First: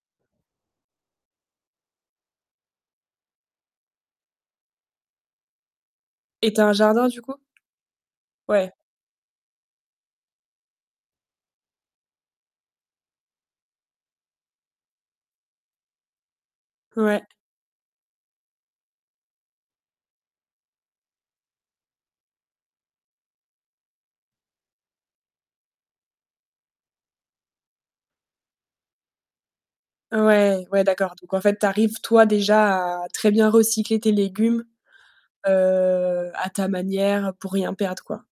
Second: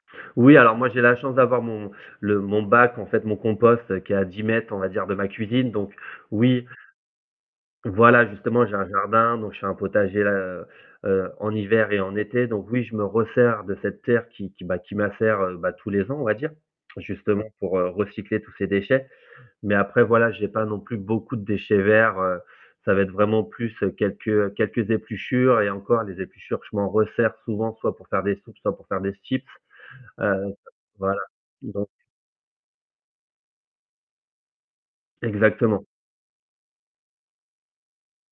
Oui, alors, moi j'ai la chance d'avoir mon le mon bac en fait, mon compost qui est à 10 m on va dire de ma cuisine, donc Et tu oui. as un jardin, du coup? Voilà justement Ouais. j'ai un jardin, donc je fais un potager, heu heu, en hiver et en été, donc oui, je me resserre de cette terre qui qui m'a qui macère, heu, bah, tous les ans on va dire, Ouais. justement pour, heu, recycler tous ces déchets, mais après voilà, j'ai pas non plus beaucoup de déchets verts, heu, ça va être vraiment plus, heu, quelques quelques épluchures et encore les épluchures, je m'en resserre souvent, soit pour faire des soupes, soit pour faire des chips, heu Ouais, ouais d'accord, voilà, donc en fait, tu exact arrives toi, déjà à très bien recycler tes légumes, Exactement. heu, à ta manière pour rien perdre quoi.